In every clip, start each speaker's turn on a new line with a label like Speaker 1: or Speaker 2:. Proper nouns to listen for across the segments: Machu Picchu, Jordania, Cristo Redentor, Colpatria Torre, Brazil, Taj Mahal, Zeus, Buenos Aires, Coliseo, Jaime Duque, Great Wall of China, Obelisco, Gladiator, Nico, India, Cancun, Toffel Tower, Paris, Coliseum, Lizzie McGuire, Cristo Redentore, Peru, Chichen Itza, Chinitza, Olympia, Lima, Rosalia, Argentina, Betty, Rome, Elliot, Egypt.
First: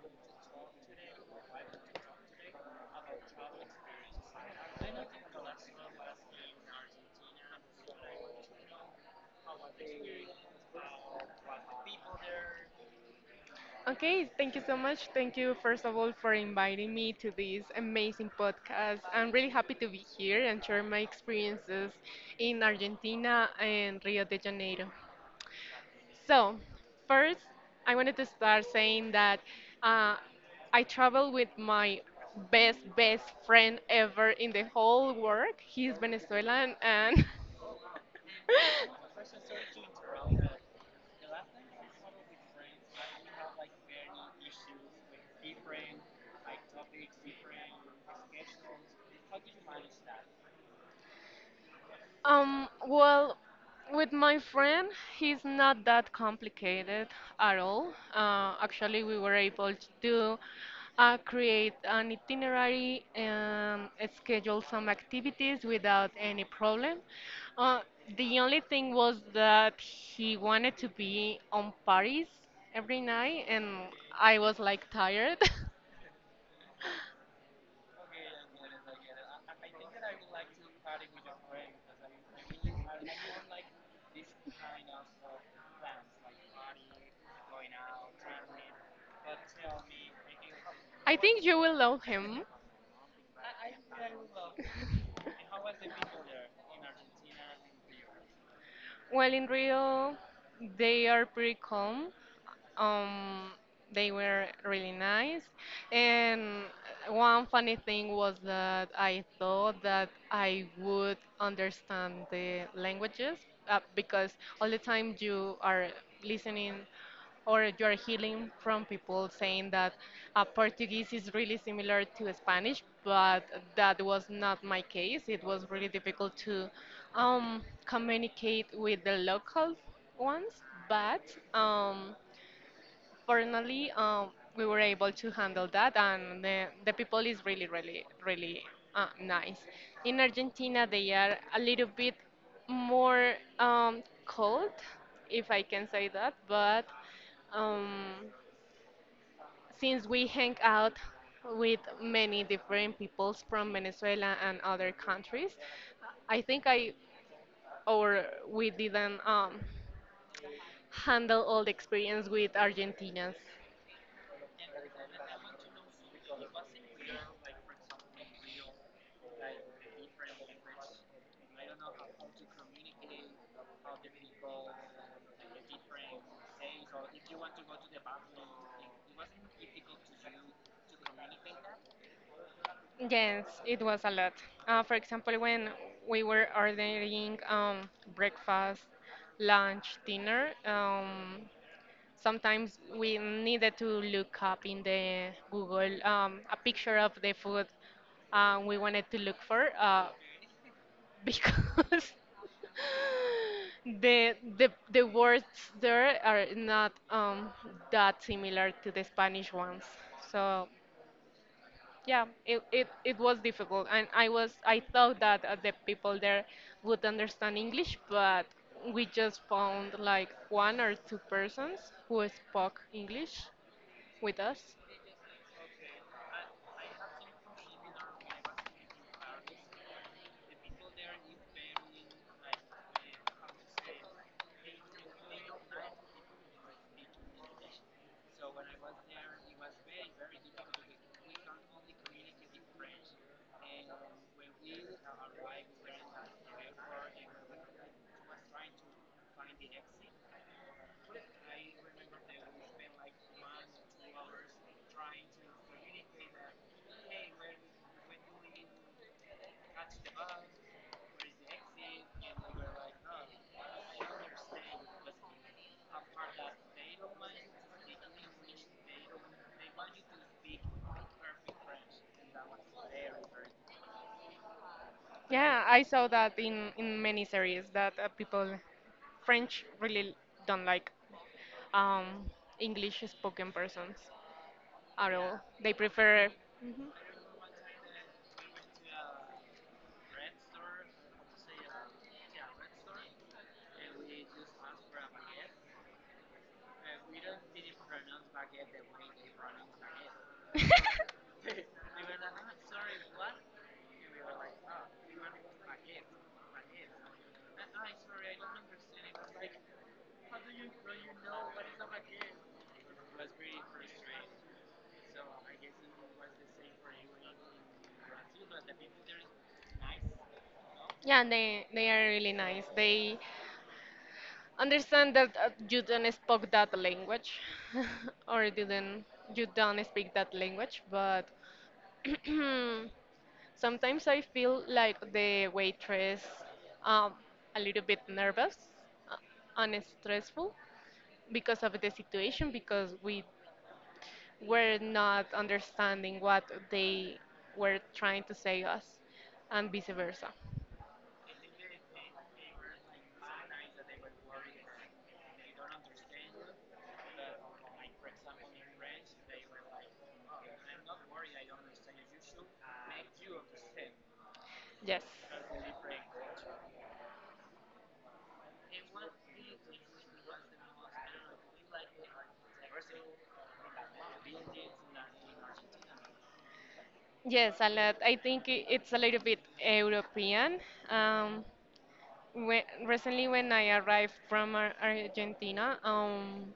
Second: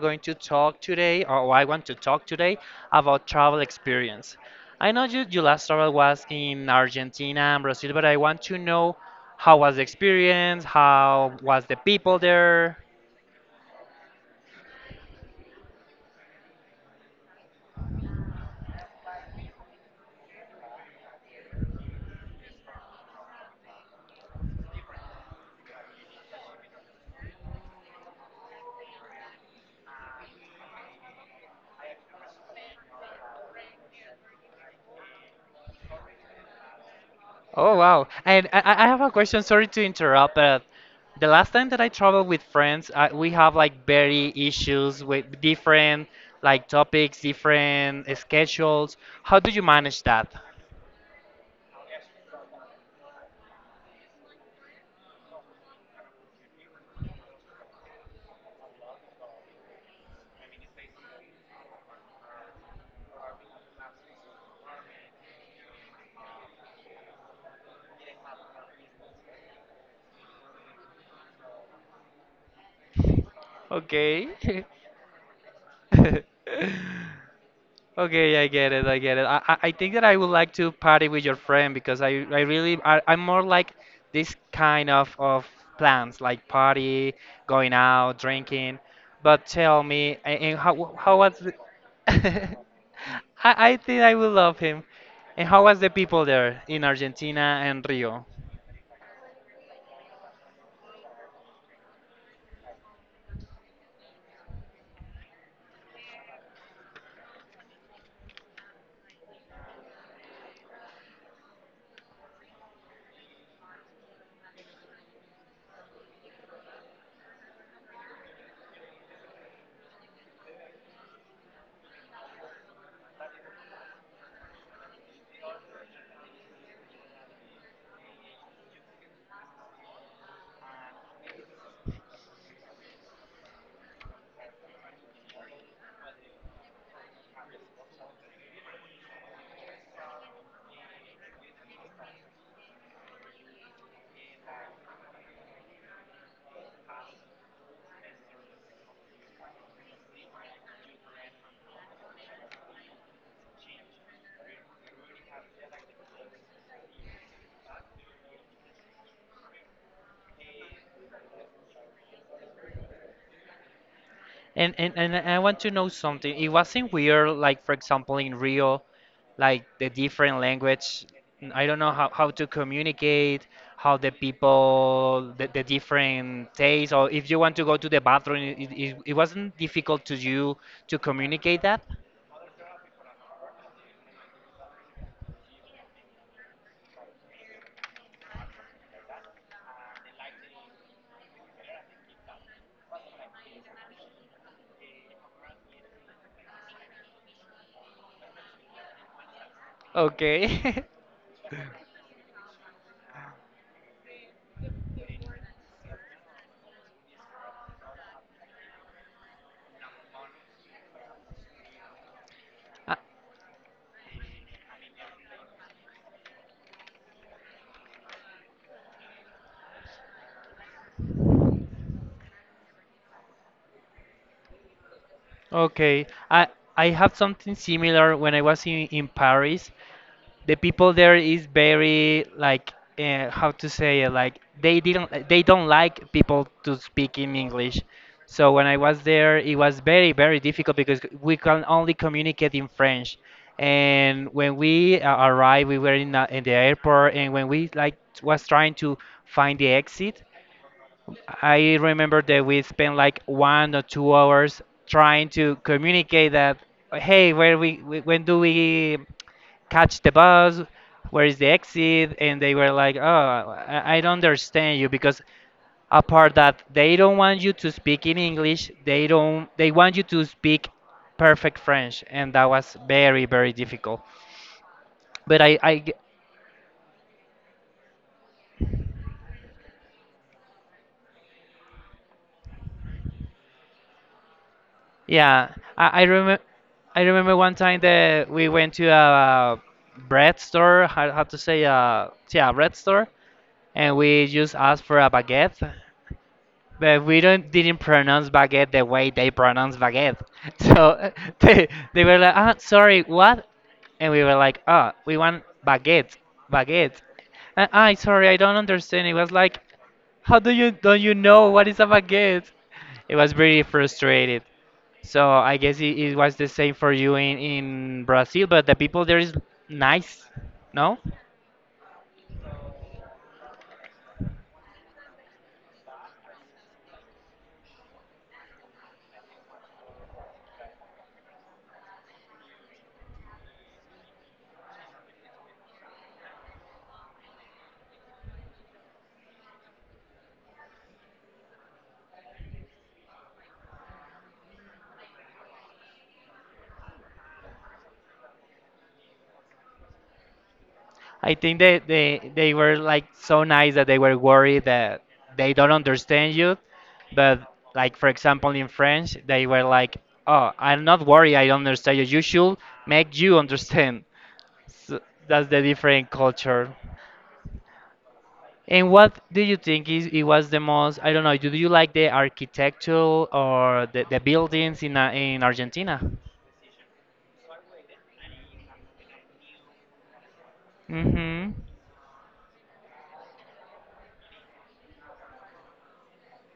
Speaker 1: going to talk today, or I want to talk today about travel experience. I know you, your last travel was in Argentina and Brazil, but I want to know how was the experience, how was the people there.
Speaker 2: Okay, thank you so much. Thank you, first of all, for inviting me to this amazing podcast. I'm really happy to be here and share my experiences in Argentina and Rio de Janeiro. So, first, I wanted to start saying that uh, I travel with my best friend ever in the whole world. He's Venezuelan and
Speaker 1: Oh wow! And I have a question. Sorry to interrupt, but the last time that I traveled with friends, we have like very issues with different like topics, different schedules. How do you manage that?
Speaker 2: Um, well, with my friend, he's not that complicated at all. Actually, we were able to create an itinerary and schedule some activities without any problem. Uh, the only thing was that he wanted to be on Paris every night, and
Speaker 1: Okay.
Speaker 2: I was like tired.
Speaker 1: Okay, I get it. I get it. I think that I would like to party with your friend because I really I'm more like this kind of plans like party, going out, drinking. But tell me, and how
Speaker 2: I
Speaker 1: how was
Speaker 2: think
Speaker 1: the.
Speaker 2: you will love him.
Speaker 1: I think I will love him. And how was the people there in Argentina and Rio?
Speaker 2: Well, in Rio, they are pretty calm. Um, they were really nice. And one funny thing was that I thought that I would understand the languages because all the time you are listening or you are hearing from people saying that Portuguese is really similar to Spanish, but that was not my case. It was really difficult to communicate with the local ones, but um, Fortunately, we were able to handle that, and the people is really, really, really nice. In Argentina, they are a little bit more cold, if I can say that, but um, since we hang out with many different peoples from Venezuela and other countries, I think I or we didn't handle all the experience with Argentinians.
Speaker 1: And I want to know something. It wasn't weird, like for example in Rio, like the different language. I don't know how to communicate, how the people, the different tastes, or if you want to go to the bathroom, it wasn't difficult to you to communicate that.
Speaker 2: Yes, it was a lot. For example, when we were ordering breakfast, lunch, dinner, sometimes we needed to look up in the Google a picture of the food we wanted to look for
Speaker 1: Okay.
Speaker 2: because the words there are not that similar to the Spanish ones. So yeah, it, it,
Speaker 1: Uh,
Speaker 2: it was difficult, and I thought that the people there would understand English, but we just found like one or two persons who spoke English with us.
Speaker 1: Okay, I have something similar when I was in Paris. The people there is very like how to say it, like they don't like people to speak in English. So when I was there it was very very difficult because we can only communicate in French, and when we arrived we were in the airport, and when we like was trying to find the exit. I remember that we spent like 1 or 2 hours trying to communicate that. Hey, where we when do we catch the bus, where is the exit? And they were like, oh, I don't understand you, because apart that they don't want you to speak in English, they don't they want you to speak perfect French, and that was very very difficult. But
Speaker 2: Yeah,
Speaker 1: I
Speaker 2: I
Speaker 1: g-
Speaker 2: saw that in many series that people French really don't like um, English spoken persons at all.
Speaker 1: Yeah,
Speaker 2: They
Speaker 1: I
Speaker 2: prefer.
Speaker 1: remember. I remember one time that we went to a bread store, how to say, yeah, bread store, and we just asked for a baguette. But we don't didn't pronounce baguette the way they pronounce baguette. So they, they were like, ah, sorry, what? And we were like, ah, we want baguette, baguette. And sorry, I don't understand. It was like, how do you don't you know what is a baguette? It was pretty frustrated. So I guess it was the same for you in Brazil, but the people there is nice, no?
Speaker 2: Yeah, and they are really nice. They understand that you don't speak that language or didn't you don't speak that language but sometimes I feel like the waitress um, a little bit nervous uh, and stressful because of the situation because we were not understanding what they were trying to say us and vice versa
Speaker 1: I think they were like so nice that they were worried that they don't understand you, but like for example in French they were like, "Oh, I'm not worried. I don't understand you. You should make you understand." So
Speaker 2: yes.
Speaker 1: that's the different culture. And what do you think is it was the most? I don't know. Do you like the architecture or the buildings in Argentina?
Speaker 2: Yes, a lot. I think it's a little bit European. Um,
Speaker 1: Mm-hmm.
Speaker 2: when, recently, when I arrived from Argentina,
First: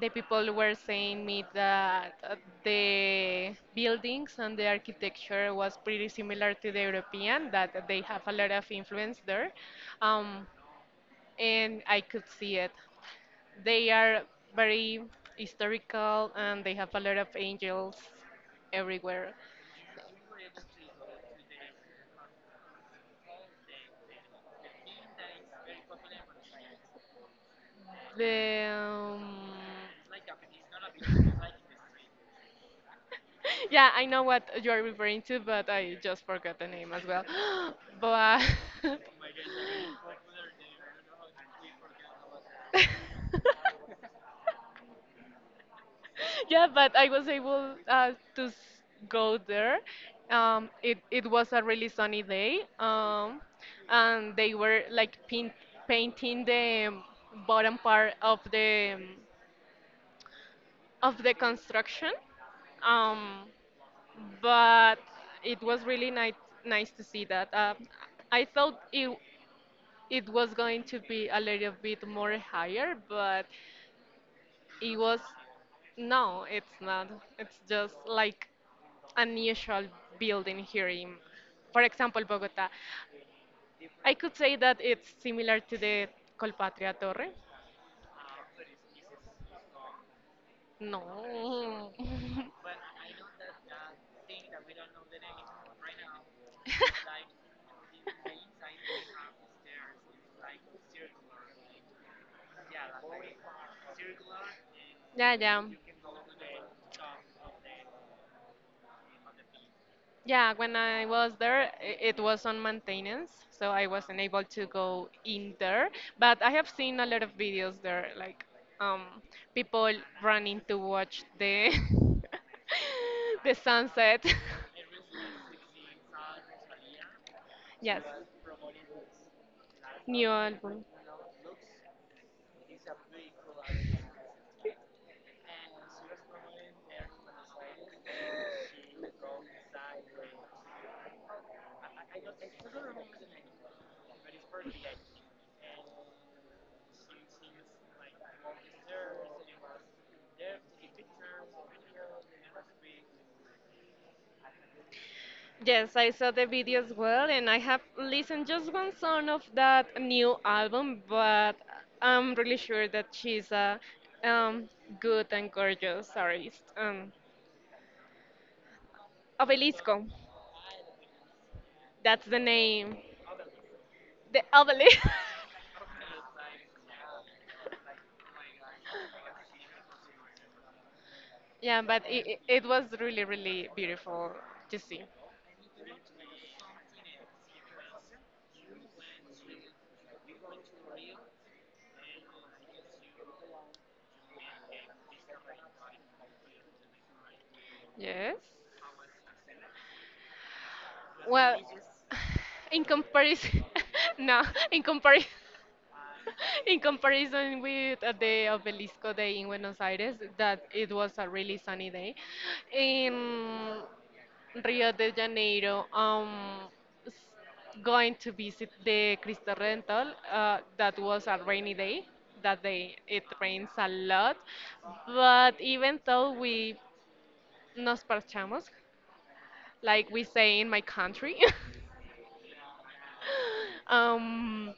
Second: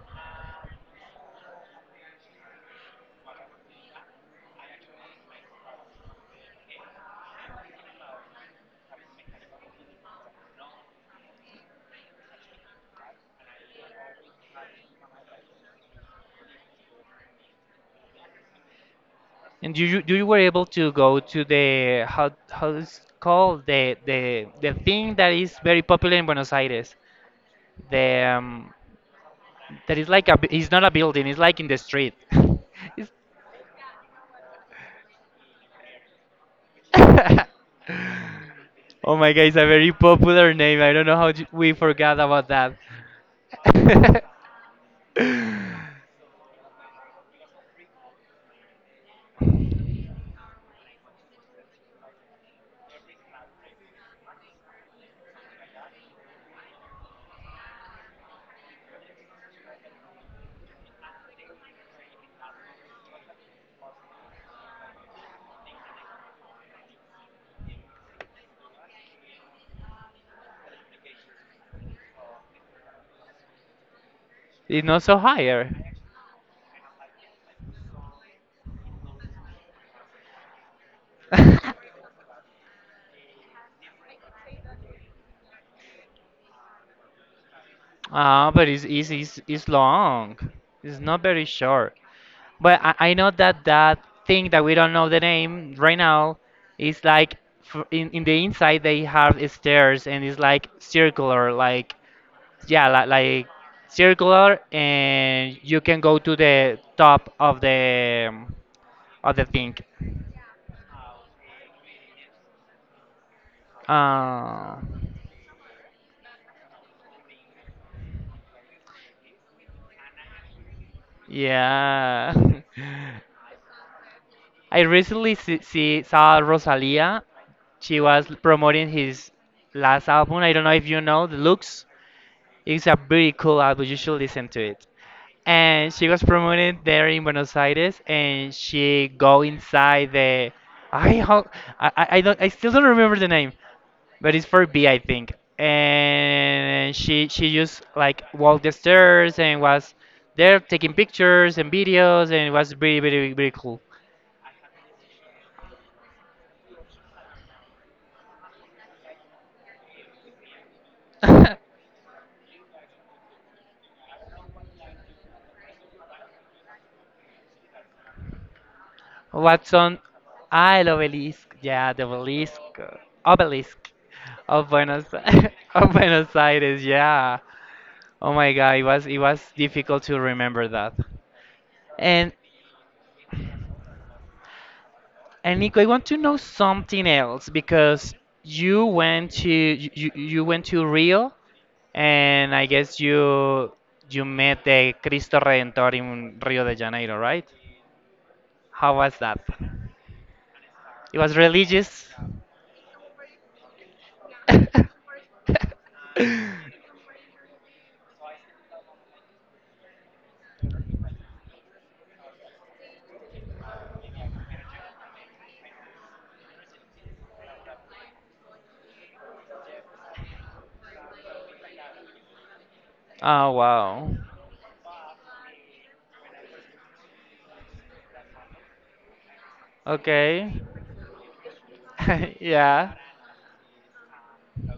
Speaker 2: the people were saying me that the buildings and the architecture was pretty similar to the European, that they have a lot of influence there. Um, and I could see it. They are very historical and they have a lot of angels everywhere.
Speaker 1: And you were able to go to the, how is it called, the thing that is very popular in Buenos Aires. The,
Speaker 2: The, um,
Speaker 1: that is like it's not a building. It's like in the street. It's-
Speaker 2: Yeah, I know what you are referring to, but I just forgot the name as well. But
Speaker 1: oh my God! It's a very popular name. I don't know how we forgot about that.
Speaker 2: yeah, but I was able go there. It it was a really sunny day, and they were like painting the bottom part of the construction. Um, but it was really nice to see that. I thought it was going to be a little bit more higher, but
Speaker 1: It's
Speaker 2: it
Speaker 1: not so
Speaker 2: was
Speaker 1: higher.
Speaker 2: no, it's not. It's just like unusual building here in, for example, Bogota. I could say that it's similar to the Colpatria Torre.
Speaker 1: Ah, but it's long. It's not very
Speaker 2: No.
Speaker 1: short. But I know that that thing that we don't know the name right now is like in the inside they have stairs, and it's like circular, like, yeah, like circular,
Speaker 2: Yeah,
Speaker 1: and
Speaker 2: yeah.
Speaker 1: you can go to the top of the thing.
Speaker 2: Yeah, when I was there, it was on maintenance, so I wasn't able to
Speaker 1: Uh,
Speaker 2: go in there. But I have seen a lot of videos there, like um, people running to watch the
Speaker 1: yeah.
Speaker 2: the sunset.
Speaker 1: I recently see, see saw Rosalia. She
Speaker 2: Yes,
Speaker 1: was promoting his last
Speaker 2: new
Speaker 1: album. I don't know
Speaker 2: album.
Speaker 1: if you know the looks. It's a very cool album. You should listen to, and she was promoted there in Buenos Aires, and she go inside the. I how I don't I still don't remember the name, but it's for B I think, and she just like walked the stairs and was there taking pictures and videos, and it was really really really cool.
Speaker 2: Yes, I saw the video as well, and I have listened just one song of that new album, but I'm really sure that she's a um, good and gorgeous artist. Obelisco,
Speaker 1: Watson, I love obelisk. Yeah, the
Speaker 2: that's the
Speaker 1: obelisk,
Speaker 2: name.
Speaker 1: obelisk
Speaker 2: The
Speaker 1: of
Speaker 2: obelisk.
Speaker 1: Buenos of Buenos Aires. Yeah. Oh my God, it was difficult to remember that.
Speaker 2: Yeah, but it,
Speaker 1: And
Speaker 2: it it was really, really beautiful to see.
Speaker 1: and Nico, I want to know something else because you went to Rio, and I guess you met the Cristo Redentor in Rio de Janeiro, right?
Speaker 2: Yes.
Speaker 1: How was that? It was
Speaker 2: Well,
Speaker 1: religious.
Speaker 2: in comparison, no, in comparison, in comparison with the Obelisco Day in Buenos Aires, that it was a really sunny day. In Rio de Janeiro, s- going to visit the Cristo Rental, that was a rainy day. That day it
Speaker 1: Oh
Speaker 2: rains a
Speaker 1: wow.
Speaker 2: lot, but even though we nos parchamos, like we say
Speaker 1: Okay.
Speaker 2: in my country.
Speaker 1: Yeah.
Speaker 2: Um,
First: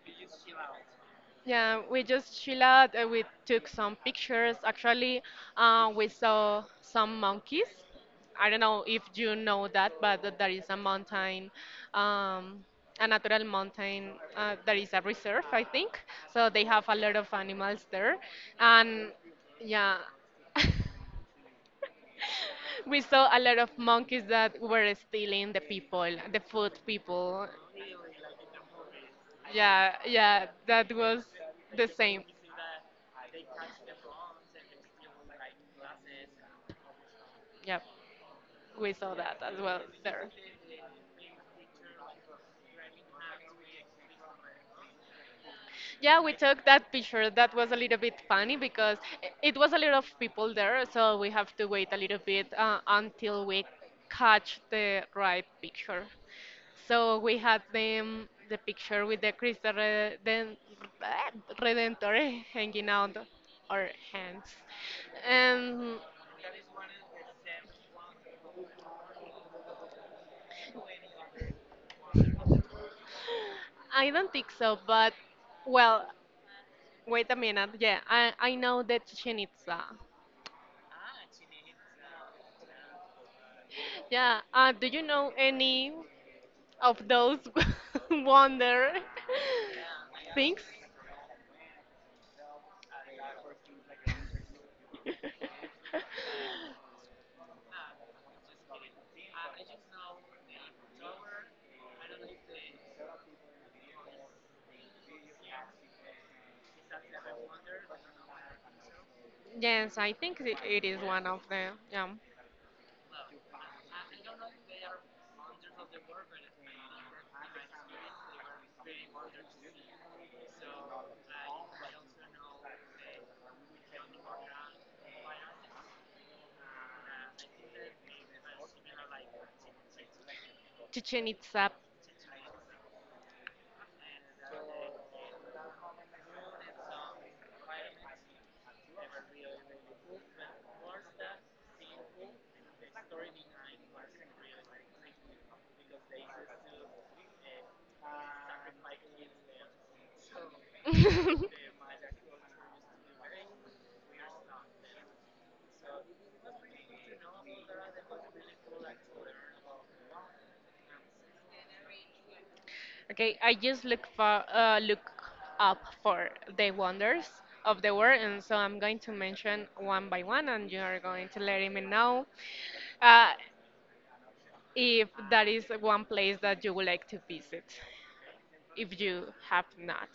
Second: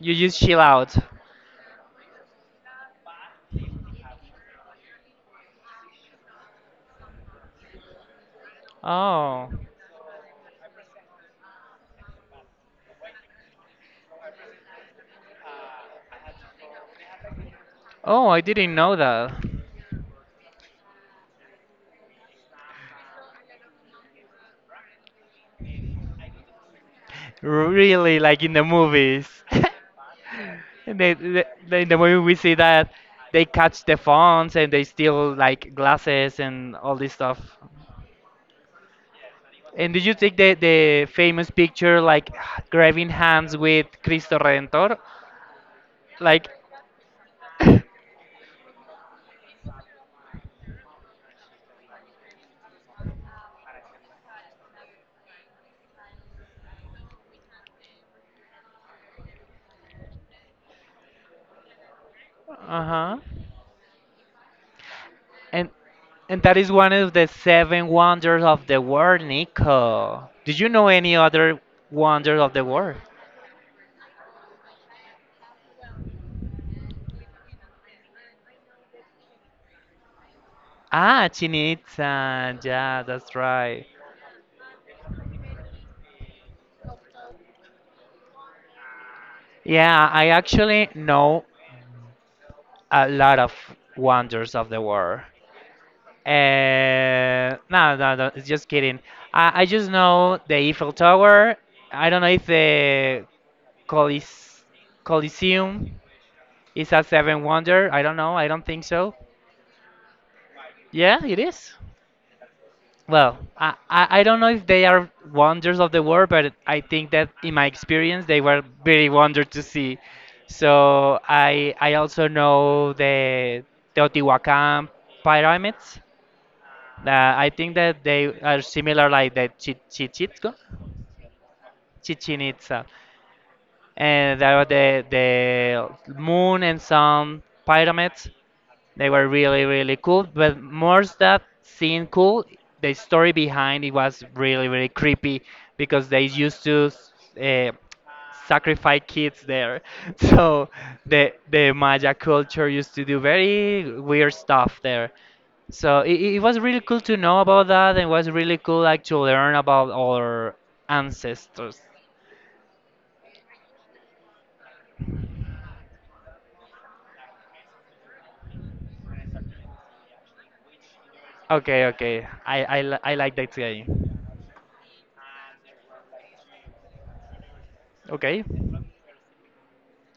Speaker 1: You just chill out.
Speaker 2: yeah, we just chill out. We took some pictures. Actually, we saw some monkeys. I don't know if you
Speaker 1: Oh.
Speaker 2: know that, but there is a mountain, um, a natural mountain. There is a reserve, I think. So they have a lot of animals there,
Speaker 1: Oh, I didn't know
Speaker 2: and
Speaker 1: that.
Speaker 2: yeah. We saw a lot of monkeys that were stealing the people, the food people.
Speaker 1: Really like in the movies.
Speaker 2: Yeah, yeah, that
Speaker 1: And
Speaker 2: was
Speaker 1: in
Speaker 2: the
Speaker 1: the movie
Speaker 2: same.
Speaker 1: we see that they catch the phones and they steal like glasses and all this stuff.
Speaker 2: Yeah. We saw that as well
Speaker 1: And did you
Speaker 2: there.
Speaker 1: take the famous picture like grabbing hands with Cristo Redentor?
Speaker 2: Yeah, we
Speaker 1: Like,
Speaker 2: took that picture. That was a little bit funny because it was a lot of people there, so we have to wait a little bit until we catch the right picture. So we had them the picture with the Redentore hanging
Speaker 1: uh-huh.
Speaker 2: out our hands.
Speaker 1: And
Speaker 2: Um,
Speaker 1: and that is one of the seven wonders of the world, Nico. Did you know any other wonders of the world?
Speaker 2: I don't think so, but well, wait a minute. Yeah, I know the Chichen Itza.
Speaker 1: Ah, Chinitza. Yeah, that's right.
Speaker 2: Yeah. Do you know any of those wonder
Speaker 1: Yeah, I
Speaker 2: things?
Speaker 1: actually know a lot of wonders of the world. No, no, no, it's just kidding. I just know the Eiffel Tower. I don't know if the Colise Coliseum is a seven wonder. I don't know. I don't think so.
Speaker 2: Yes, I think it it is
Speaker 1: Yeah,
Speaker 2: one
Speaker 1: it
Speaker 2: of
Speaker 1: is.
Speaker 2: them. Yeah.
Speaker 1: Well, I don't know if they are wonders of the world, but I think that in my experience they were very wonder to see. So I also know the Teotihuacan pyramids. Uh, I think that they are similar like the Chichitko,
Speaker 2: Chichen Itza.
Speaker 1: Chichen Itza, and there are the moon and sun pyramids. They were really, really cool, but more that seeing cool, the story behind it was really, really creepy because they used to uh, sacrifice kids there. So the Maya culture used to do very weird stuff there. So it was really cool to know about that, and was really cool like to learn about our ancestors.
Speaker 2: Okay, I just look for look up for the wonders of the world, and so I'm going to mention one by one, and you are going to let me
Speaker 1: Okay, okay,
Speaker 2: know
Speaker 1: I
Speaker 2: uh,
Speaker 1: like that game.
Speaker 2: if that is one place that you would like to visit,
Speaker 1: Okay.
Speaker 2: if you have not.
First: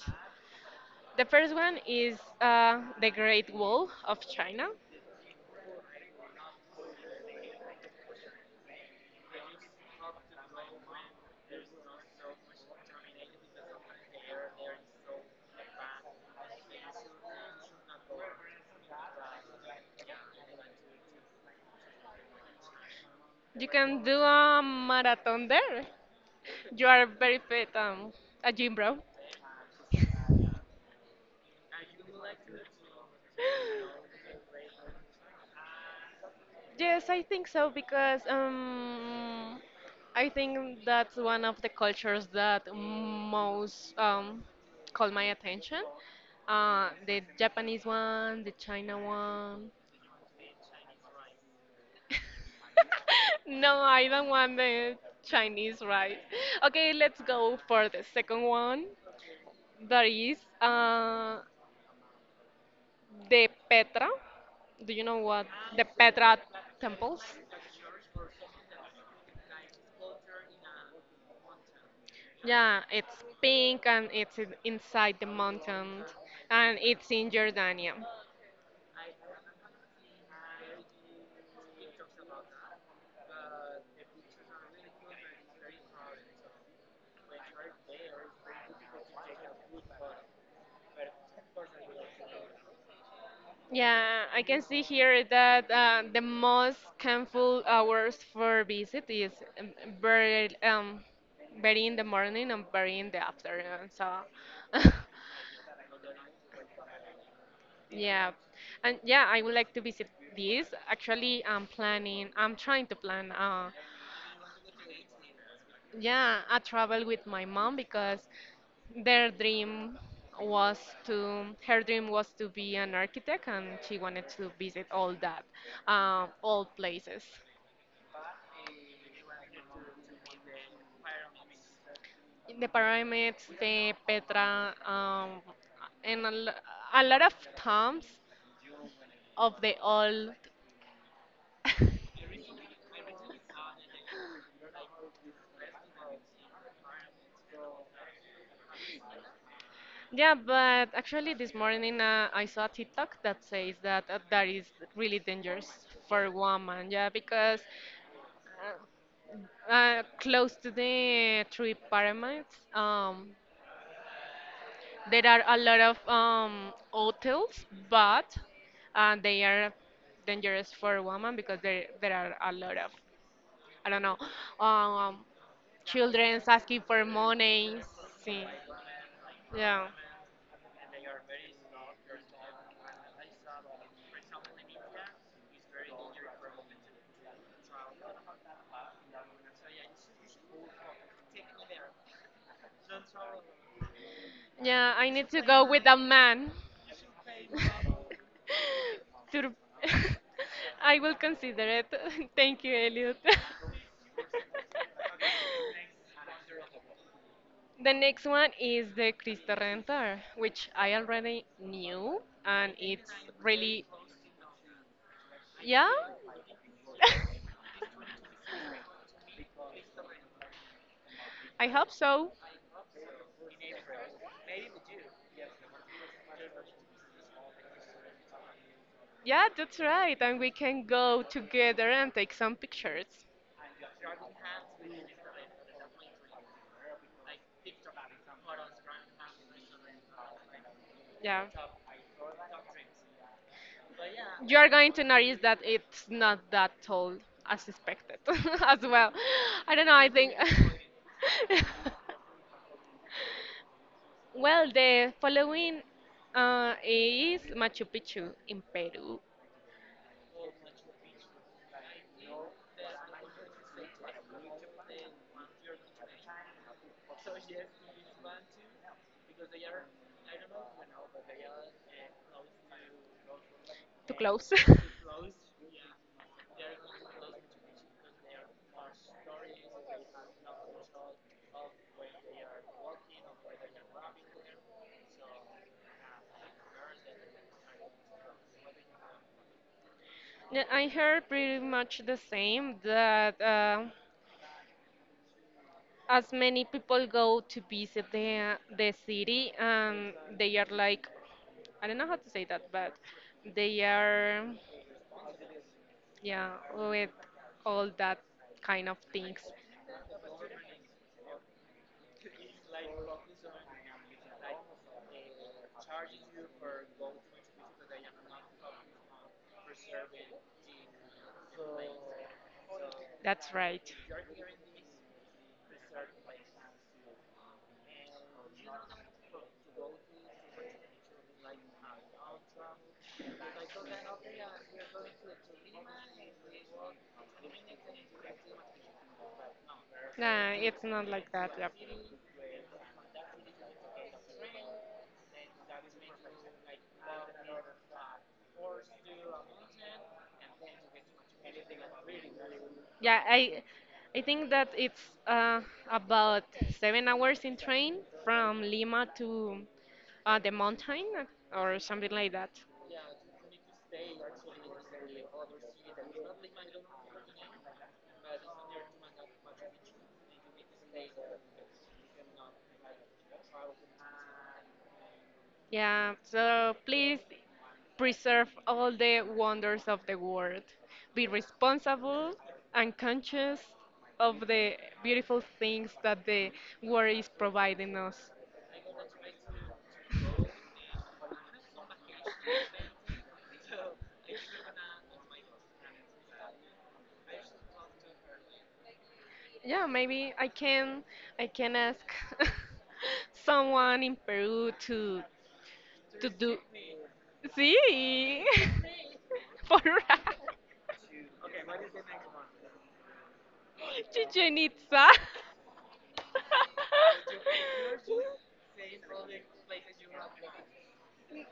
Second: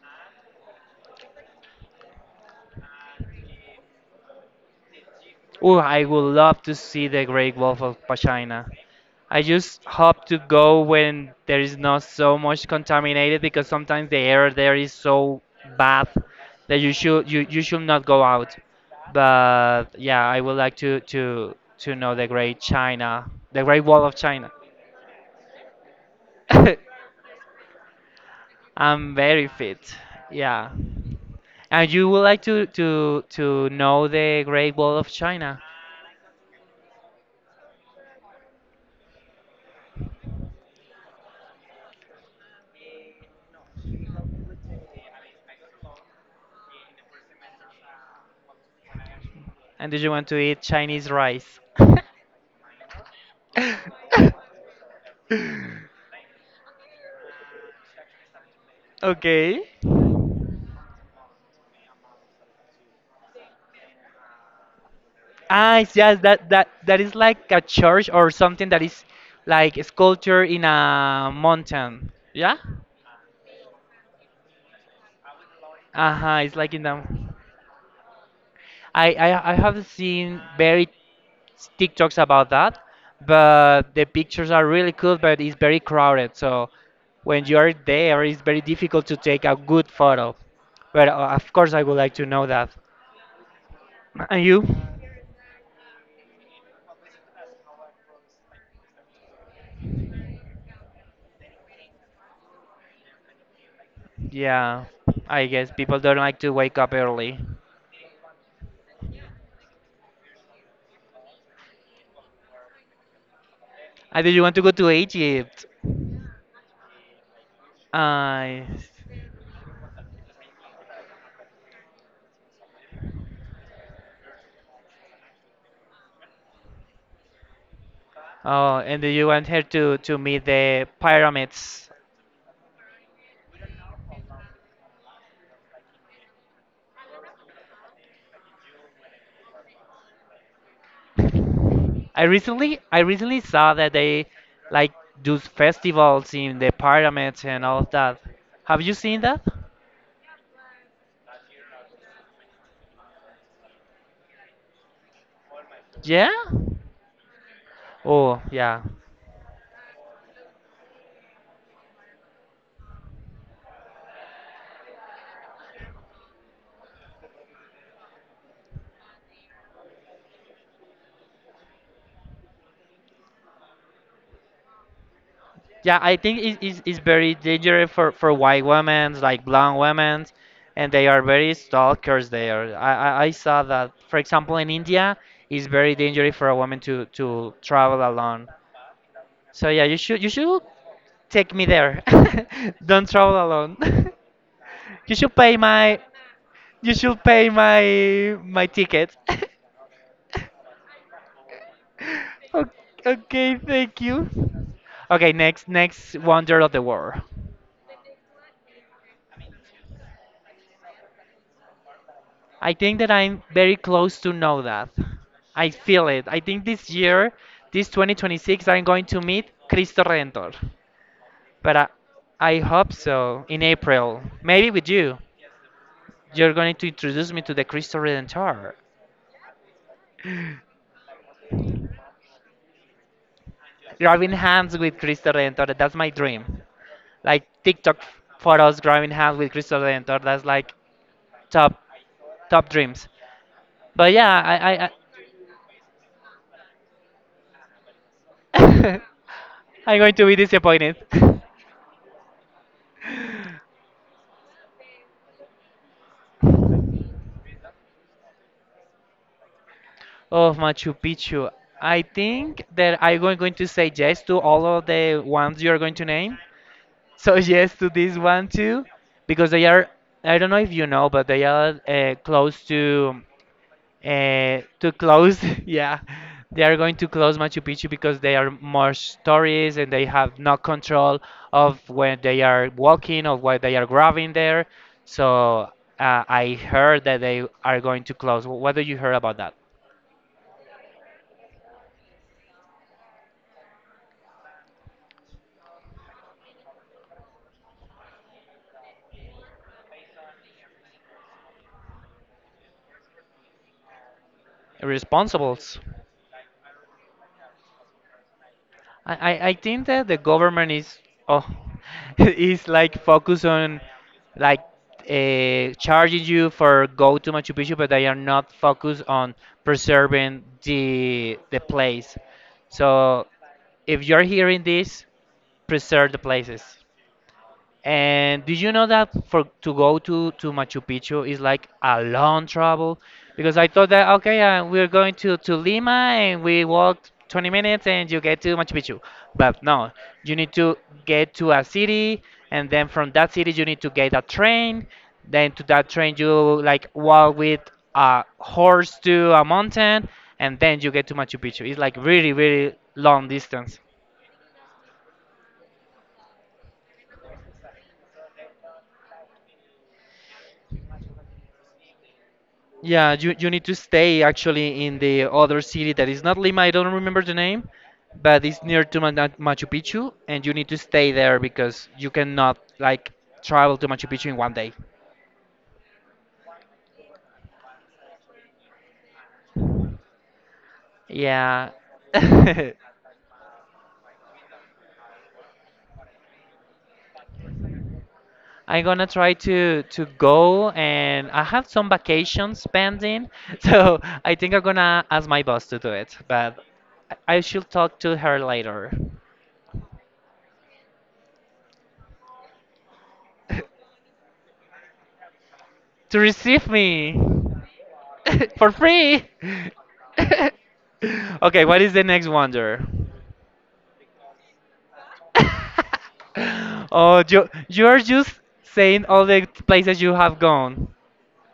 Speaker 2: The first one is the Great Wall of China.
Speaker 1: Oh, I would love to see the Great Wolf of Pachina. I just hope to go when there is not so much contaminated because sometimes the air there is so bad that you should not go out. But yeah, I would like to know the Great China, the
Speaker 2: You
Speaker 1: Great
Speaker 2: can
Speaker 1: Wall of
Speaker 2: do
Speaker 1: China.
Speaker 2: a marathon there. You are very fit, a gym bro.
Speaker 1: I'm very fit. Yeah. And you would like to know the Great Wall of China.
Speaker 2: Yes, I think so because I think that's one of the cultures that most call my attention. The Japanese one, the China one.
Speaker 1: And did you want to eat Chinese rice?
Speaker 2: No, I don't want the Chinese rice. Okay, let's go for the second one.
Speaker 1: Okay.
Speaker 2: That is the Petra. Do you know what
Speaker 1: Ah,
Speaker 2: the
Speaker 1: it's just
Speaker 2: Petra
Speaker 1: that that is
Speaker 2: temples?
Speaker 1: like a church or something that is like a sculpture in a mountain. Yeah?
Speaker 2: Yeah, it's pink and it's inside the mountain
Speaker 1: Uh-huh, it's like
Speaker 2: and
Speaker 1: in the.
Speaker 2: it's in Jordania.
Speaker 1: I have seen very TikToks about that, but the pictures are really cool, but it's very crowded. So when you are there, it's very difficult to take a good photo. But of course, I would like to know that.
Speaker 2: Yeah,
Speaker 1: And
Speaker 2: I can
Speaker 1: you?
Speaker 2: see here that the most harmful hours for visit is um, very, um, very in the morning and very in the afternoon. So,
Speaker 1: Yeah, I guess people don't like to wake up early.
Speaker 2: yeah, and yeah, I would like to visit this. Actually, I'm planning, I'm trying to plan.
Speaker 1: And do you want to go to Egypt?
Speaker 2: Yeah, I traveled with my mom because
Speaker 1: I see.
Speaker 2: their dream was to her dream was to be an architect and she wanted to visit all that all places:
Speaker 1: Oh, and do you want her to meet the pyramids?
Speaker 2: the pyramids, the Petra, and a lot of tombs of the old.
Speaker 1: I recently saw that they like do festivals in the pyramids and all of that. Have you seen that?
Speaker 2: Yeah, but actually this morning I saw a TikTok that says that that is really dangerous
Speaker 1: Yeah?
Speaker 2: for woman, yeah, because
Speaker 1: Oh, yeah.
Speaker 2: close to the three pyramids. Um, there are a lot of hotels, but they are dangerous for women because there are a lot of I don't know um,
Speaker 1: Yeah, I think
Speaker 2: children
Speaker 1: it is
Speaker 2: asking
Speaker 1: it's
Speaker 2: for
Speaker 1: very
Speaker 2: money.
Speaker 1: dangerous for
Speaker 2: See,
Speaker 1: white women, like blonde
Speaker 2: yeah.
Speaker 1: women, and they are very stalkers there. I saw that. For example, in India, it's very dangerous for a woman to travel alone. So yeah, you should take me there. Don't travel alone.
Speaker 2: Yeah, I
Speaker 1: you
Speaker 2: need
Speaker 1: should
Speaker 2: to
Speaker 1: pay
Speaker 2: go with a
Speaker 1: my
Speaker 2: man.
Speaker 1: you should pay my my ticket.
Speaker 2: Tur- I will consider it. Thank
Speaker 1: O-
Speaker 2: you, Elliot.
Speaker 1: okay, thank you. Okay, next wonder of the world.
Speaker 2: The next one is the Cristo Redentor, which I already knew,
Speaker 1: I
Speaker 2: and
Speaker 1: think that
Speaker 2: it's
Speaker 1: I'm very
Speaker 2: really,
Speaker 1: close to know that. I
Speaker 2: yeah.
Speaker 1: feel it. I think this year, this 2026, I'm going to meet Cristo Redentor.
Speaker 2: I
Speaker 1: But I,
Speaker 2: hope so.
Speaker 1: I hope so in April. Maybe with you. You're going to introduce me to the Cristo Redentor.
Speaker 2: Yeah, that's right. And we can go together and take some pictures.
Speaker 1: Grabbing hands with Cristo Redentor. That's my dream. Like TikTok photos, grabbing hands with Cristo Redentor. That's like
Speaker 2: Yeah.
Speaker 1: top top dreams. But yeah,
Speaker 2: You are
Speaker 1: I I,
Speaker 2: going to notice that it's not that tall as expected as
Speaker 1: I
Speaker 2: well. I don't know,
Speaker 1: I'm
Speaker 2: I
Speaker 1: going to be
Speaker 2: think.
Speaker 1: disappointed.
Speaker 2: Well, the following is Machu Picchu in Peru.
Speaker 1: Oh, Machu Picchu. I think that I'm going to say yes to all of the ones you're going to name. So yes to this one too, because they are. I don't know if you know, but they are close
Speaker 2: Too close.
Speaker 1: to close, yeah, they are going to close Machu Picchu because they are more stories and they have no control of when they are walking or what they are grabbing there. So I heard that they are going to close. What do you hear about that?
Speaker 2: Yeah, I heard pretty much the same that as many people go to visit the city, they are like, I don't know how to say that, but they are,
Speaker 1: Responsibles.
Speaker 2: yeah, with all that kind of
Speaker 1: I,
Speaker 2: things.
Speaker 1: I I think that the government is oh is like focused on like charging you for go to Machu Picchu, but they are not focused on preserving the place. So
Speaker 2: That's right.
Speaker 1: if you're hearing this, preserve the places. And did you know that for to go to Machu Picchu is like a long travel? Because I thought that okay, we're going to Lima and we walk 20 minutes and you get to Machu Picchu. But no, you need
Speaker 2: Nah,
Speaker 1: to
Speaker 2: it's not like
Speaker 1: get to
Speaker 2: that.
Speaker 1: a
Speaker 2: Yep.
Speaker 1: city and then from that city you need to get a train. Then to that train you like walk with a horse to a mountain and then you get to Machu Picchu. It's like really
Speaker 2: Yeah,
Speaker 1: long
Speaker 2: I
Speaker 1: distance.
Speaker 2: I think that it's uh, about 7 hours in train from Lima to the mountain or something like that.
Speaker 1: Yeah, you need to stay actually in the other city that is not Lima, I don't remember the name, but it's near to Machu Picchu, and you need to stay there because you cannot like travel to Machu Picchu in one day.
Speaker 2: Yeah, so please preserve all the wonders of the world. Be
Speaker 1: Yeah.
Speaker 2: responsible and conscious of the beautiful things that the world is providing us.
Speaker 1: I'm gonna try to go and I have some vacations pending, so I think I'm gonna ask my boss to do it, but I should talk to her later.
Speaker 2: Yeah, maybe I can ask someone in Peru
Speaker 1: To
Speaker 2: to do.
Speaker 1: receive me.
Speaker 2: Sí,
Speaker 1: For free.
Speaker 2: por
Speaker 1: Okay, what is the next wonder?
Speaker 2: Chichen Itza.
Speaker 1: Oh, you're just saying all the places you have gone,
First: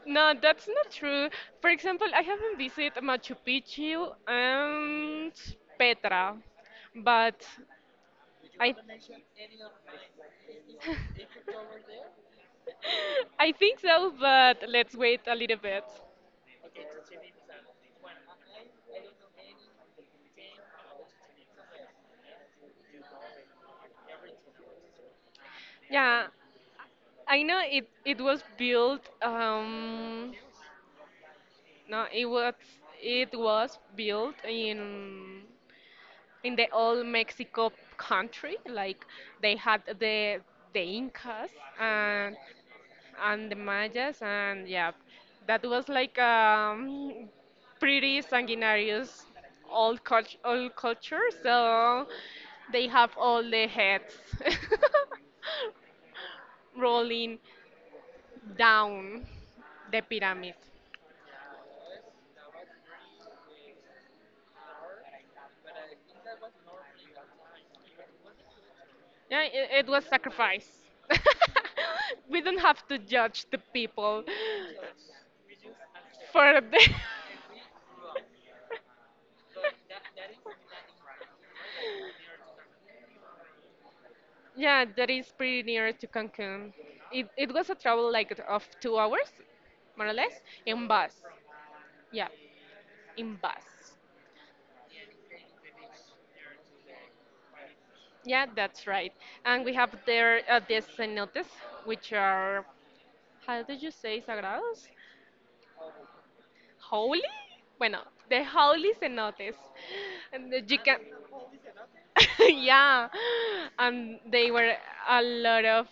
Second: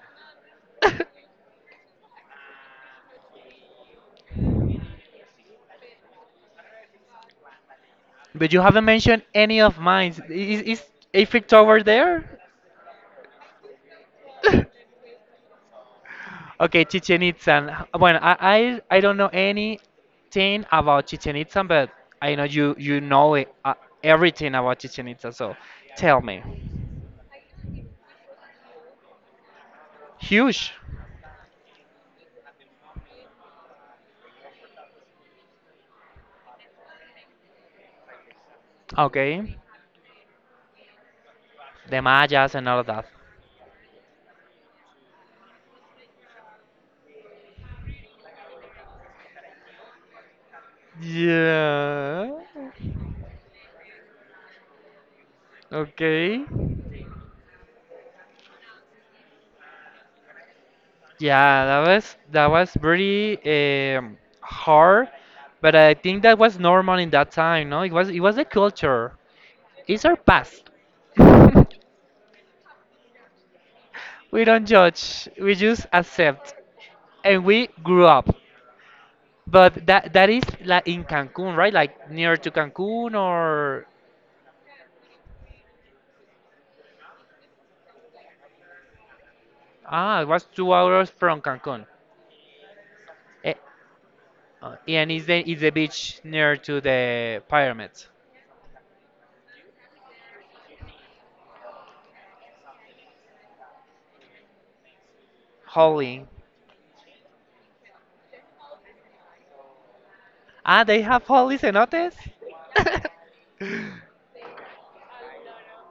Speaker 2: No, that's not true. For example, I haven't visited Machu Picchu and Petra, but
Speaker 1: but you
Speaker 2: I
Speaker 1: haven't mentioned any of mine. Is Eiffel Tower there?
Speaker 2: I think so, but let's wait a little bit.
Speaker 1: Okay, Chichen Itza. Well, I don't know anything about Chichen Itza, but I know you know it, everything about Chichen Itza. So tell
Speaker 2: Yeah,
Speaker 1: me.
Speaker 2: I know it, it was built
Speaker 1: Huge.
Speaker 2: no it was it was built in the old Mexico country like
Speaker 1: Okay.
Speaker 2: they had the Incas
Speaker 1: The
Speaker 2: and
Speaker 1: Mayas and all of that.
Speaker 2: and the Mayas, and yeah, that was like pretty sanguinarious old culture. So
Speaker 1: Yeah.
Speaker 2: they have all the heads
Speaker 1: Okay.
Speaker 2: rolling down the pyramid.
Speaker 1: Yeah, that was pretty hard, but I think that was normal in that time, no? It was the culture.
Speaker 2: Yeah, it
Speaker 1: It's
Speaker 2: was
Speaker 1: our
Speaker 2: sacrifice.
Speaker 1: past.
Speaker 2: We don't have to judge the people
Speaker 1: We don't judge. We just accept,
Speaker 2: for the.
Speaker 1: and we grew up. But that is like in Cancun, right? Like near to Cancun, or
Speaker 2: Yeah, that is pretty near to Cancun. It was a travel like of 2 hours, more or
Speaker 1: ah, it
Speaker 2: less,
Speaker 1: was two
Speaker 2: in
Speaker 1: hours
Speaker 2: bus.
Speaker 1: from Cancun.
Speaker 2: Yeah, in
Speaker 1: Eh,
Speaker 2: bus.
Speaker 1: and is the beach near to the pyramids?
Speaker 2: Yeah, that's right. And we have there the cenotes, which are, how did you say, sagrados?
Speaker 1: Holly.
Speaker 2: Holy? Bueno, the holy cenotes. And you
Speaker 1: Ah,
Speaker 2: can,
Speaker 1: they have Holly cenotes.
Speaker 2: yeah, and they were a lot of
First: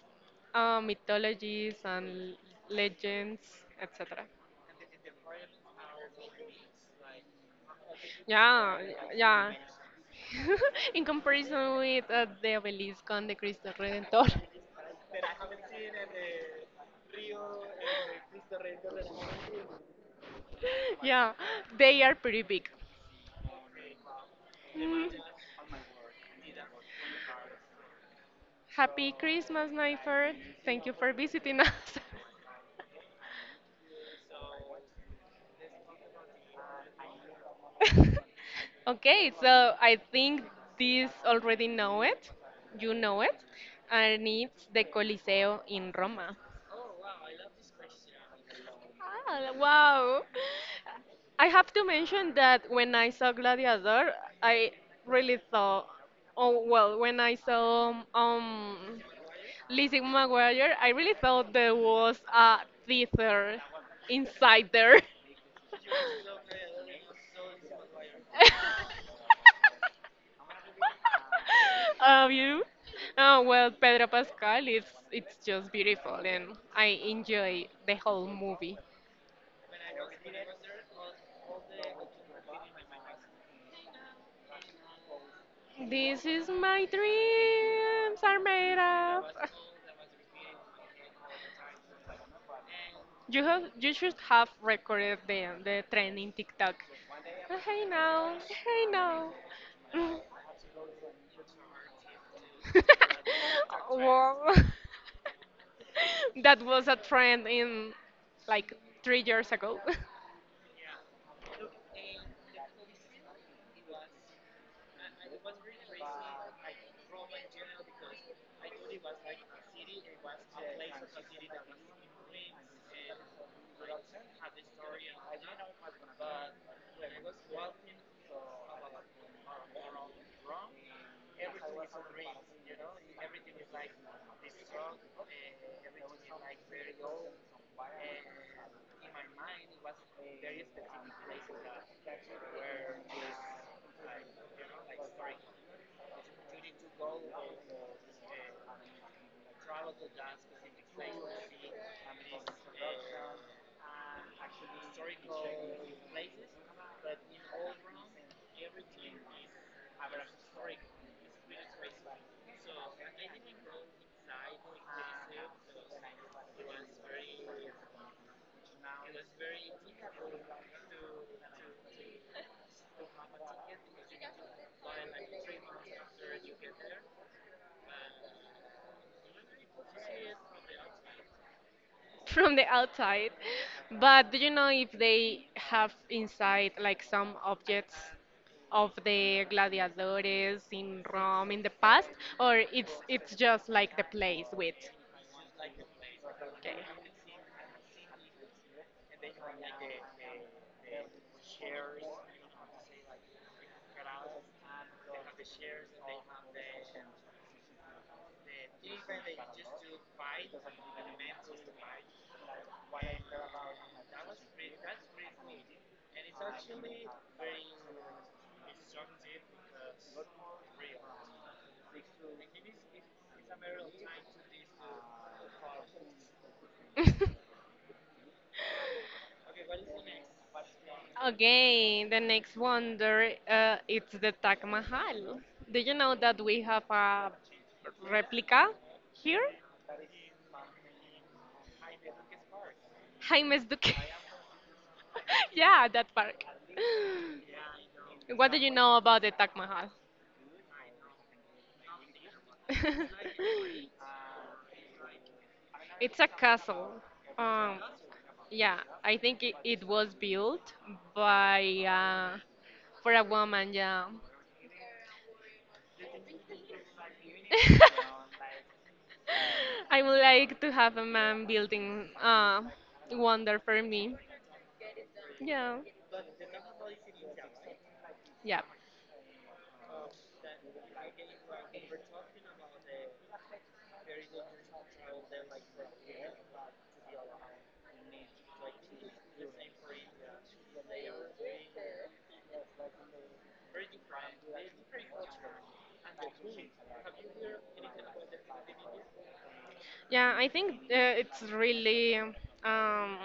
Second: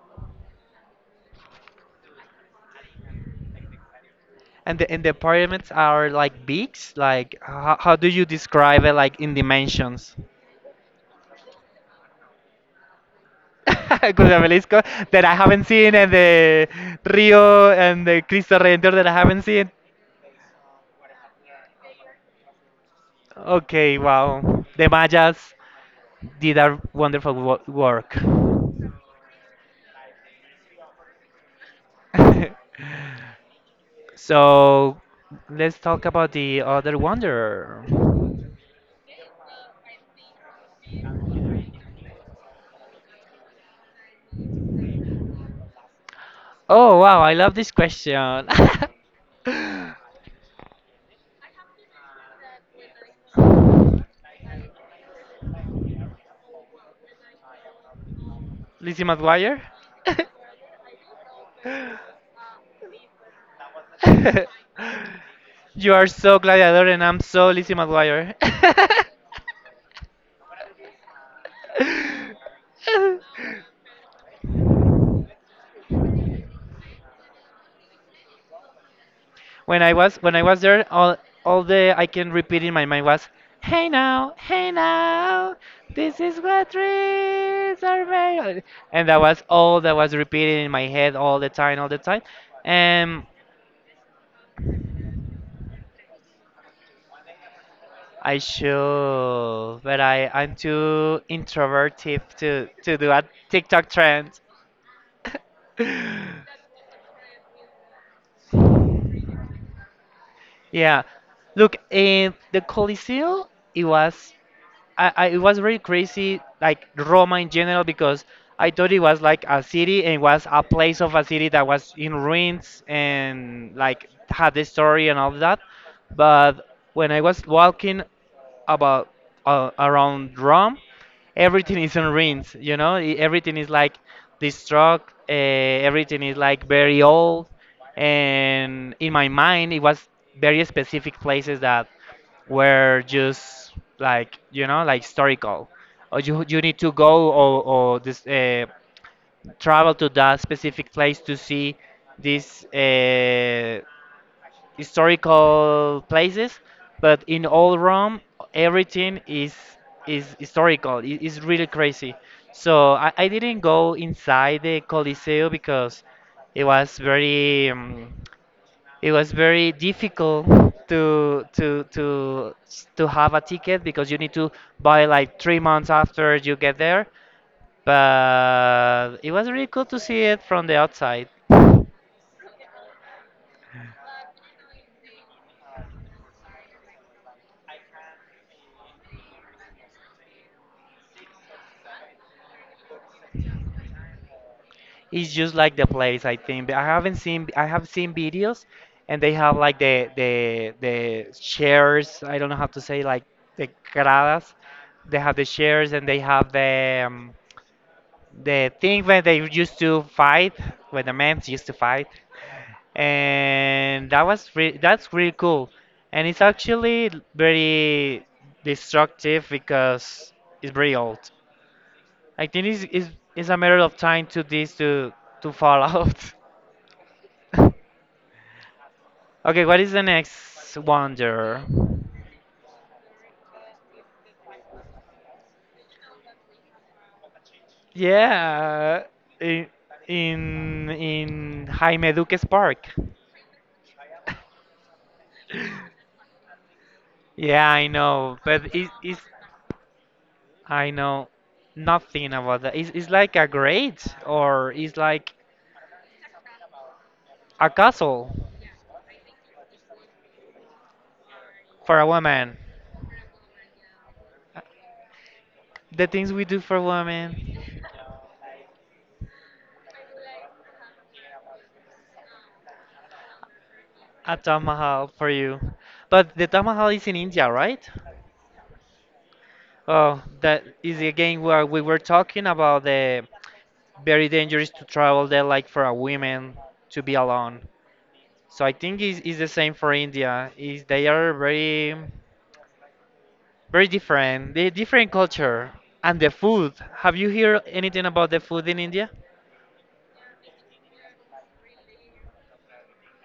Speaker 2: mythologies and legends, etc.
Speaker 1: And and the pyramids are like bigs? Like, how do you
Speaker 2: Yeah,
Speaker 1: describe it, like, in
Speaker 2: yeah.
Speaker 1: dimensions?
Speaker 2: In comparison with the obelisk and the Cristo Redentor,
Speaker 1: Cuscamelisco that I haven't seen, and the Rio and the Cristo Redentor that I haven't seen.
Speaker 2: yeah, they are pretty big.
Speaker 1: Okay, wow. The
Speaker 2: Mm.
Speaker 1: Mayas did a wonderful work.
Speaker 2: Happy Christmas, Nifer. Thank you for visiting us.
Speaker 1: So, let's talk about the other wonder.
Speaker 2: Okay, so I think this already know it. You know it, and it's the Coliseo in Roma.
Speaker 1: Oh, wow, I love this question.
Speaker 2: Ah, wow. I have to mention that when I saw Gladiator, I really thought, oh well, when I saw
Speaker 1: Lizzie McGuire?
Speaker 2: Lizzie McGuire, I really thought there was a theater inside there.
Speaker 1: You are so gladiator and I'm so Lizzie McGuire.
Speaker 2: Have you? Oh well, Pedro Pascal, it's just beautiful, and I enjoy the whole movie.
Speaker 1: When I was there, all the I can repeat in my mind was, "Hey now, hey now, this
Speaker 2: This
Speaker 1: is
Speaker 2: is
Speaker 1: what
Speaker 2: my
Speaker 1: dreams are
Speaker 2: dreams are
Speaker 1: made." of."
Speaker 2: made
Speaker 1: And that
Speaker 2: up.
Speaker 1: was all that was repeated in my head all the time, all the time. And
Speaker 2: You have you should have recorded the trend in TikTok. Hey now,
Speaker 1: I
Speaker 2: hey now.
Speaker 1: should, but I'm too introverted to do a TikTok trend.
Speaker 2: Wow. That was a trend in like 3 years ago.
Speaker 1: Yeah. Look, eh, the Coliseo, it was I it was really crazy like Roma in general because I thought it was like a city and it was a place of a city that was in ruins and like had the story and all that. But when I was walking about around Rome, everything is in ruins. You know, everything is like destroyed. Uh, Everything is like very old. And in my mind, it was very specific places that were just like you know like historical or you need to go or this travel to that specific place to see these historical places, but in all Rome everything is historical. It is really crazy. So I didn't go inside the Coliseo because it was very um, it was very difficult to to have a ticket because you need to buy like 3 months after you get there. But it was really cool to see it from the outside.
Speaker 2: from the outside. But do you know if they have inside like some objects of the gladiadores in Rome in the past, or it's just like the place with?
Speaker 1: It's just like the place, I think.
Speaker 2: Okay.
Speaker 1: I haven't seen, I have seen videos, and they have like the chairs. I don't know how to say like the gradas. They have the chairs and they have the thing where they used to fight, where the men used to fight, and that was that's really cool. And it's actually very destructive because it's very old. I think it's a matter of time to this to fall out. Okay, what is the next wonder?
Speaker 2: Okay, the next wonder it's the Taj Mahal. Do you know that we have a replica
Speaker 1: Yeah.
Speaker 2: here?
Speaker 1: in in Jaime Duques Park.
Speaker 2: Jaime Duque. yeah, that park.
Speaker 1: Yeah, I know,
Speaker 2: What do you
Speaker 1: but
Speaker 2: know
Speaker 1: it's
Speaker 2: about the Taj Mahal?
Speaker 1: I know nothing about that. It's like a grate or it's like
Speaker 2: it's a castle.
Speaker 1: a
Speaker 2: Um,
Speaker 1: castle
Speaker 2: yeah, I think it was built by
Speaker 1: for a
Speaker 2: uh,
Speaker 1: woman.
Speaker 2: for a woman. Yeah.
Speaker 1: The things we do for women.
Speaker 2: I would like to have a man building wonder for me.
Speaker 1: A Taj Mahal for you.
Speaker 2: Yeah,
Speaker 1: But the Taj Mahal is in India, right?
Speaker 2: yeah,
Speaker 1: Oh, that is again where we were talking about the very dangerous to travel there, like for a woman to be alone. So I think it's the same for India. Is they are very different. They different culture and the food. Have you heard anything about the food in India?
Speaker 2: yeah. I think it's really um,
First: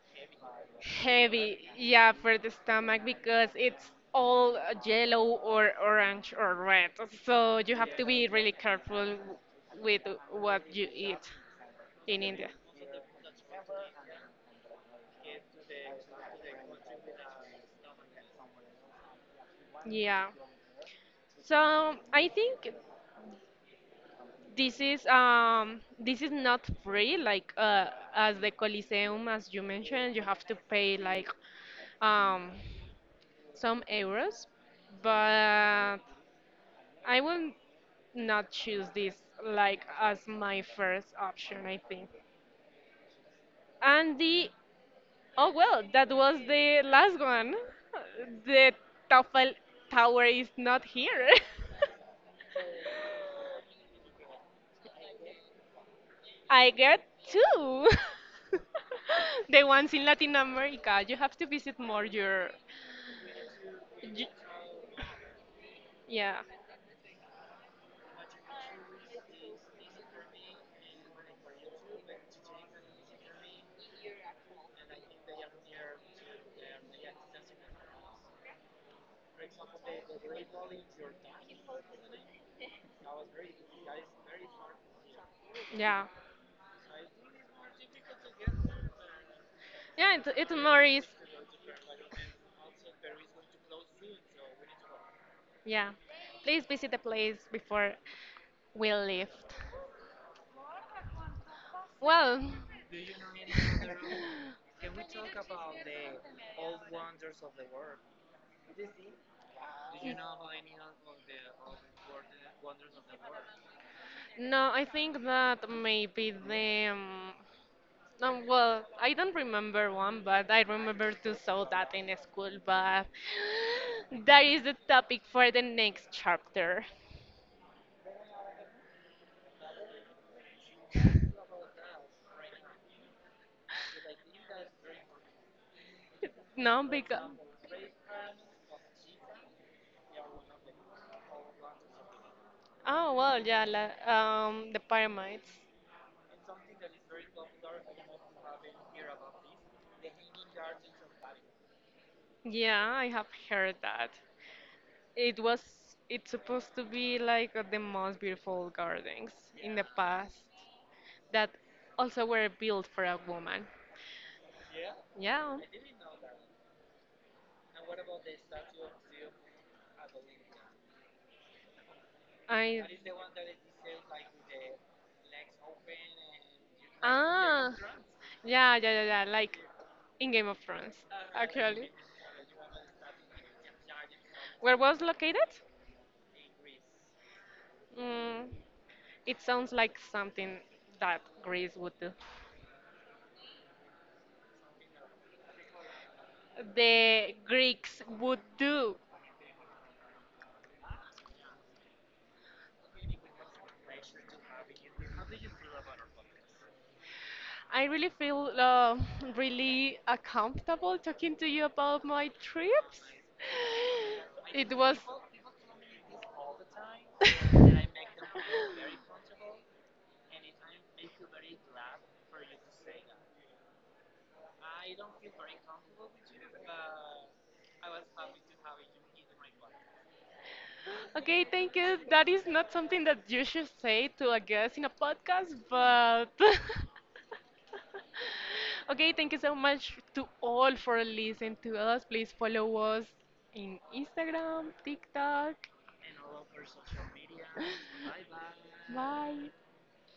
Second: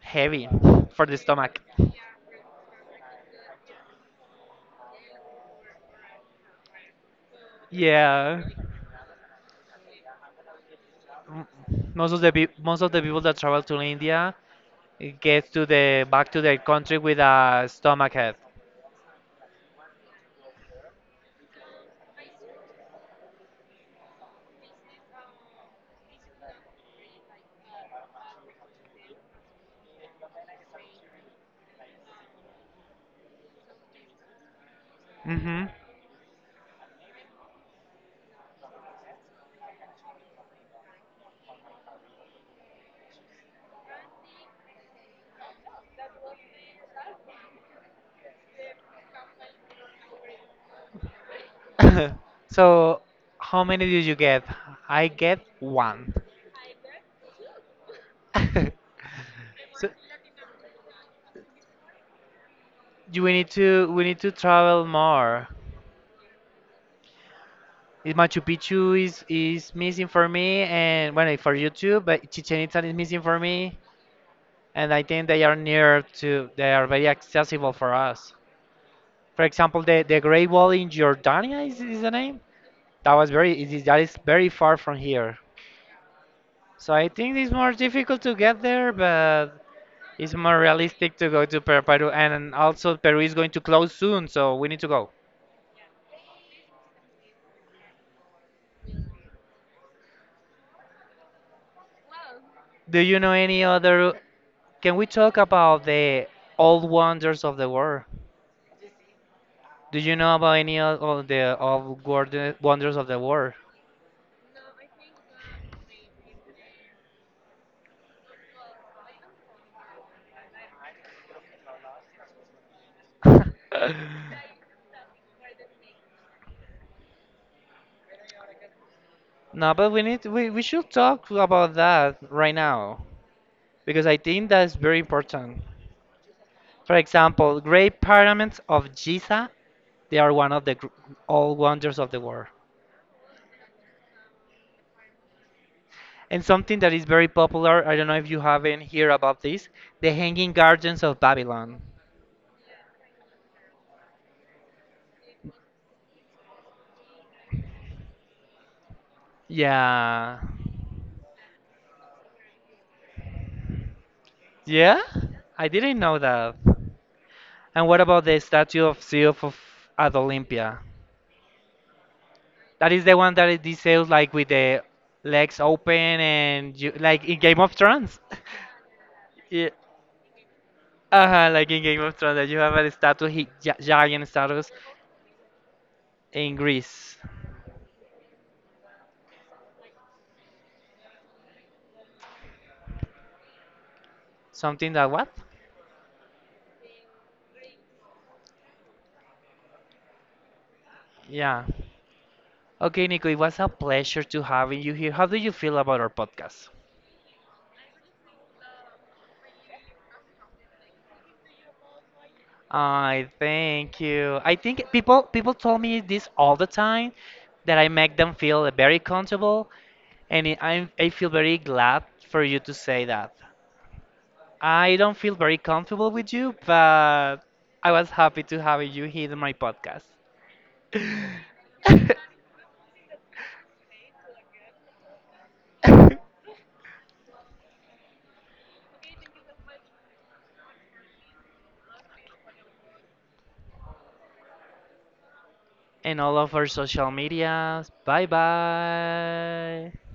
Speaker 1: Heavy for the
Speaker 2: Heavy,
Speaker 1: stomach.
Speaker 2: yeah, for the stomach because it's all yellow or orange or red. So you have to be
Speaker 1: Yeah.
Speaker 2: really careful with what you eat
Speaker 1: m- Most of
Speaker 2: in
Speaker 1: the
Speaker 2: India.
Speaker 1: most of the people that travel to India eh, get to the back to their country with a stomach head.
Speaker 2: Yeah. So I think this is not free like as the Coliseum as you mentioned you have to pay like um some euros
Speaker 1: Hmm.
Speaker 2: but I will not choose this like as my first option, I think. And the oh well, that was the last one. The Toffel Tower is not here.
Speaker 1: So how many did you get? I get one.
Speaker 2: I get two. the
Speaker 1: So
Speaker 2: ones in Latin America. You have to visit more your,
Speaker 1: we need
Speaker 2: y-
Speaker 1: to travel more.
Speaker 2: yeah,
Speaker 1: Eh, Machu Picchu is missing for me, and well, eh, for you too. But Chichen Itza is missing for me, and I think they are very accessible for us. For example, the Great Wall in Jordania is the name. That was very It is that is very far from here.
Speaker 2: yeah,
Speaker 1: So I think it's more difficult to get there, but
Speaker 2: yeah.
Speaker 1: it's
Speaker 2: It's
Speaker 1: more
Speaker 2: it more is
Speaker 1: realistic to go to Peru. And also Peru is going to close soon, so we need to go.
Speaker 2: yeah. Please visit the place before we leave. Well,
Speaker 1: Do you know any other? Can we talk about the old wonders of the world? Do you know about any of the old wonders of the world?
Speaker 2: no, I think that maybe the. Well, I don't remember one, but I remember to saw that in school. But that is the topic for the next chapter.
Speaker 1: No, but we should talk about that right now, because I think that's very important.
Speaker 2: No,
Speaker 1: For
Speaker 2: because
Speaker 1: example, Great Pyramids of Giza, they are one of the all wonders of the world.
Speaker 2: oh well, yeah, la, the pyramids.
Speaker 1: And something that is very popular, I don't know if you haven't heard about this, the Hanging Gardens of Babylon.
Speaker 2: Yeah, I have heard that. It was it's supposed to be like the most beautiful gardens in the
Speaker 1: Yeah.
Speaker 2: past that also were built for a woman.
Speaker 1: Yeah?
Speaker 2: Yeah.
Speaker 1: I didn't know that. And what about the statue of Zeus of, at Olympia?
Speaker 2: I
Speaker 1: That is the one that is detailed like with the legs open and you, like in Game of
Speaker 2: Ah.
Speaker 1: Thrones.
Speaker 2: Yeah, yeah, yeah, yeah, like
Speaker 1: Yeah.
Speaker 2: in Game of Thrones,
Speaker 1: Uh-huh, like in
Speaker 2: actually.
Speaker 1: Game of Thrones, that you have a statue, he, giant statues
Speaker 2: Where was located?
Speaker 1: in Greece.
Speaker 2: Mm, it sounds like something that Greece would do.
Speaker 1: Something that what?
Speaker 2: The Greeks would do.
Speaker 1: Yeah. Okay, Nico, it was a pleasure to having you here. How do you feel about our podcast?
Speaker 2: I really feel really comfortable talking to you about my trips.
Speaker 1: I thank you. I
Speaker 2: It
Speaker 1: think
Speaker 2: was.
Speaker 1: people told me this all the time that I make them feel very comfortable, and I feel very glad for you to say that. I don't feel very comfortable with you, but I was happy to have you here in my podcast.
Speaker 2: Okay, thank you. That is not something that you should say to a guest in a podcast, but okay, thank you so much to all for listening to us. Please follow us in Instagram, TikTok.
Speaker 1: And all of our social medias. Bye
Speaker 2: Bye.
Speaker 1: bye.